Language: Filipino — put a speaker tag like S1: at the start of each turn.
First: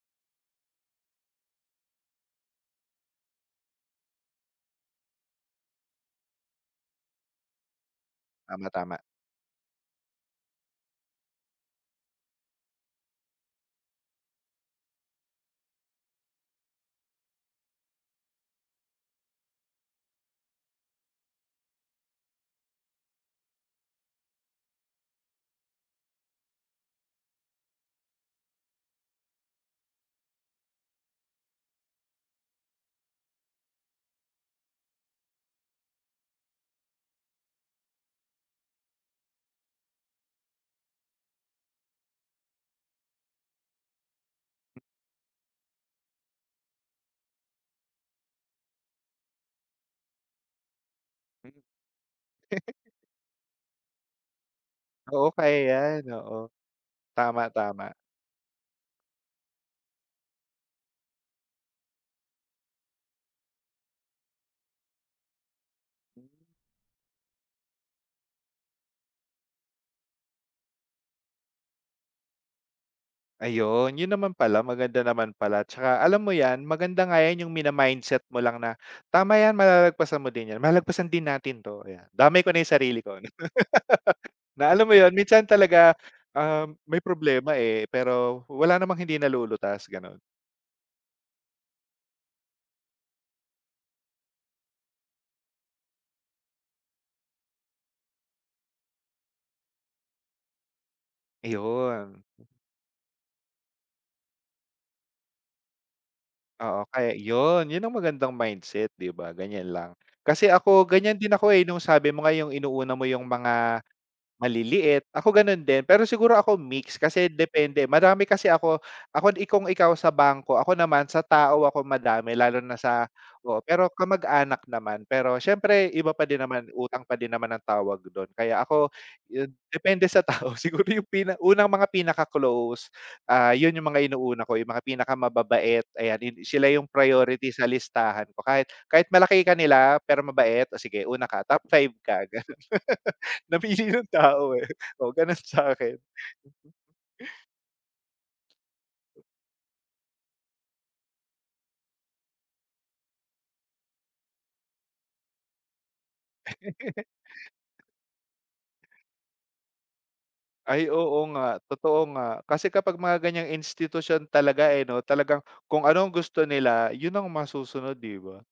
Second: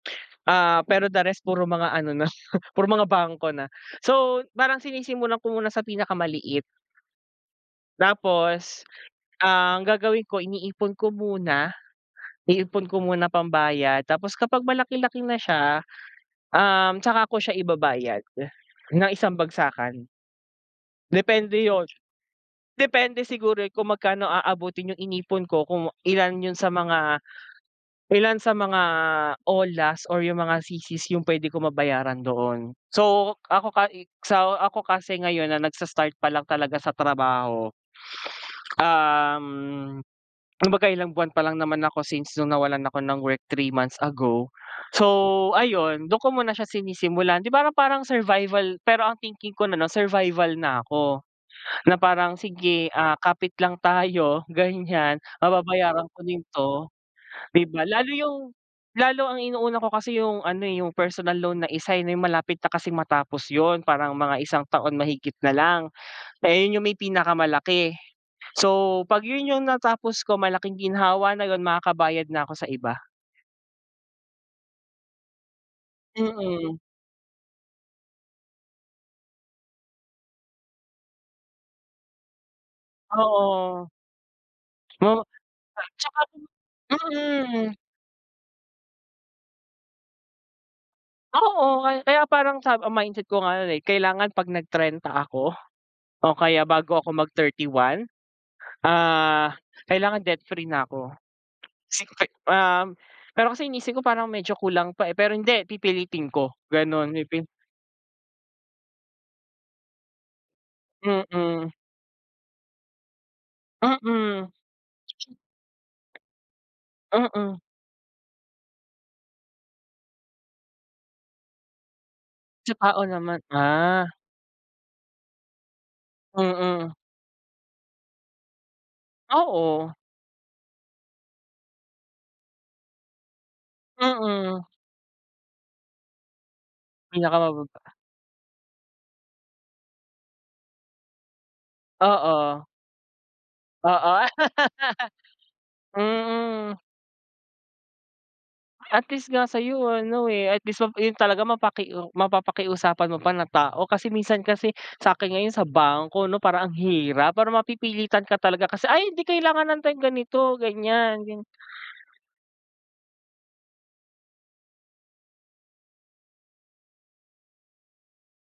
S1: Ah, pero the rest, puro mga ano na, puro mga bangko na. So, parang sinisimulan ko muna sa pinakamaliit.
S2: Tama,
S1: Tapos
S2: tama.
S1: ang gagawin ko, iniipon ko muna, iipon ko muna pambayad, tapos kapag malaki-laki na siya, um, tsaka ko siya ibabayad, ng isang bagsakan. Depende 'yon, depende siguro eh, kung magkano aabutin yung inipon ko, kung ilan 'yon sa mga, ilan sa mga all last or yung mga CC's yung pwede ko mabayaran doon. So, ako, ka eh, sa ako kasi ngayon na, nagsa-start pa lang talaga sa trabaho, um, kumbaga ilang buwan pa lang naman ako, since no'ng nawalan ako ng work 3 months ago, so ayun, do'n ko muna siya sinisimulan, 'di ba, ra parang, parang survival pero ang thinking ko na, 'no, survival na ako,
S2: Hmm?
S1: na parang, "Sige, ah, kapit lang tayo", ganyan,
S2: Oo, kaya yan,
S1: "Mababayaran ko din
S2: oo.
S1: 'to",
S2: Tama,
S1: di ba?
S2: tama.
S1: Lalo yung, lalo ang inuuna ko kasi yung ano, eh, yung personal loan, na isa eh, may malapit na kasing matapos 'yon, parang mga isang taon mahigit na lang, eh, 'yon yung may pinakamalaki. So, 'pag 'yon yung natapos ko, malaking ginhawa na 'yon, makakabayad na ako sa iba.
S2: Ayun, 'yon naman pala, maganda naman pala, tsaka alam mo yan,
S1: Mm.
S2: maganda nga yan, yung mina-mindset mo lang na, tama yan malalagpasan mo din yan, malalagpasan din natin 'to, ayan, damay ko na yung sarili ko, 'no,
S1: Oo.
S2: na, alam mo 'yon,
S1: Hmm
S2: minsan talaga,
S1: tsaka rin
S2: ah, may problema,
S1: mm.
S2: eh, pero wala namang hindi nalulutas, gano'n.
S1: Oo, kaya kaya, parang sa, ah, mindset ko nga 'yon, eh, "Kailangan 'pag nag-trenta ako, o kaya bago ako mag 31, ah, kailangan debt-free na ako." Sing
S2: Ayun.
S1: fe Um, pero kasi, iniisip ko, parang medyo kulang pa eh, pero hindi, pipilitin ko,
S2: Oo,
S1: gano'n,
S2: kaya
S1: pipi
S2: 'yon. 'Yon ang magandang mindset, 'di ba, ganyan lang, kasi ako, ganyan din ako, eh,
S1: Mm.
S2: no'ng, sabi mo nga, yung inuuna mo yung mga,
S1: Mm.
S2: maliliit. Ako, gano'n din, pero siguro ako mix, kasi
S1: Mm.
S2: depende, marami kasi ako ako, 'di kung ikaw sa bangko, ako naman, sa tao ako madami, lalo
S1: Sa
S2: na
S1: tao
S2: sa
S1: naman,
S2: oo, pero
S1: ah.
S2: kamag-anak naman. Pero siyempre, iba pa din naman,
S1: Mm.
S2: utang pa din naman ang tawag do'n, kaya ako,
S1: Oo.
S2: depende sa tao, siguro, yung pina unang mga pinaka-close, ah, 'yon yung mga inuuna ko,
S1: Mm.
S2: yung mga pinakamababait, ayan, hin sila yung priority sa
S1: Pinakamababa.
S2: listahan ko, kahit, kahit malaki kanila, pero mabait, "O sige una ka, top 5 ka", gano'n,
S1: Oo.
S2: namili ng
S1: Oo,
S2: tao, eh, o gano'n sa'kin.
S1: mm. At least, nga sa'yo ano, eh, at least, ma 'yon talaga mapaki mapapakiusapan mo pa na tao. Kasi, minsan kasi, sa'kin ngayon, sa bangko, 'no, parang ang hirap, para mapipilitan ka talaga kasi "Ay, 'di, kailangan nan tayong ganito,
S2: Ay,
S1: ganyan",
S2: oo
S1: gan
S2: nga, totoo nga, kasi, kapag mga ganyang institusyon talaga, eh, 'no, talagang kung ano ang gusto nila, 'yon ang masusunod, 'di ba?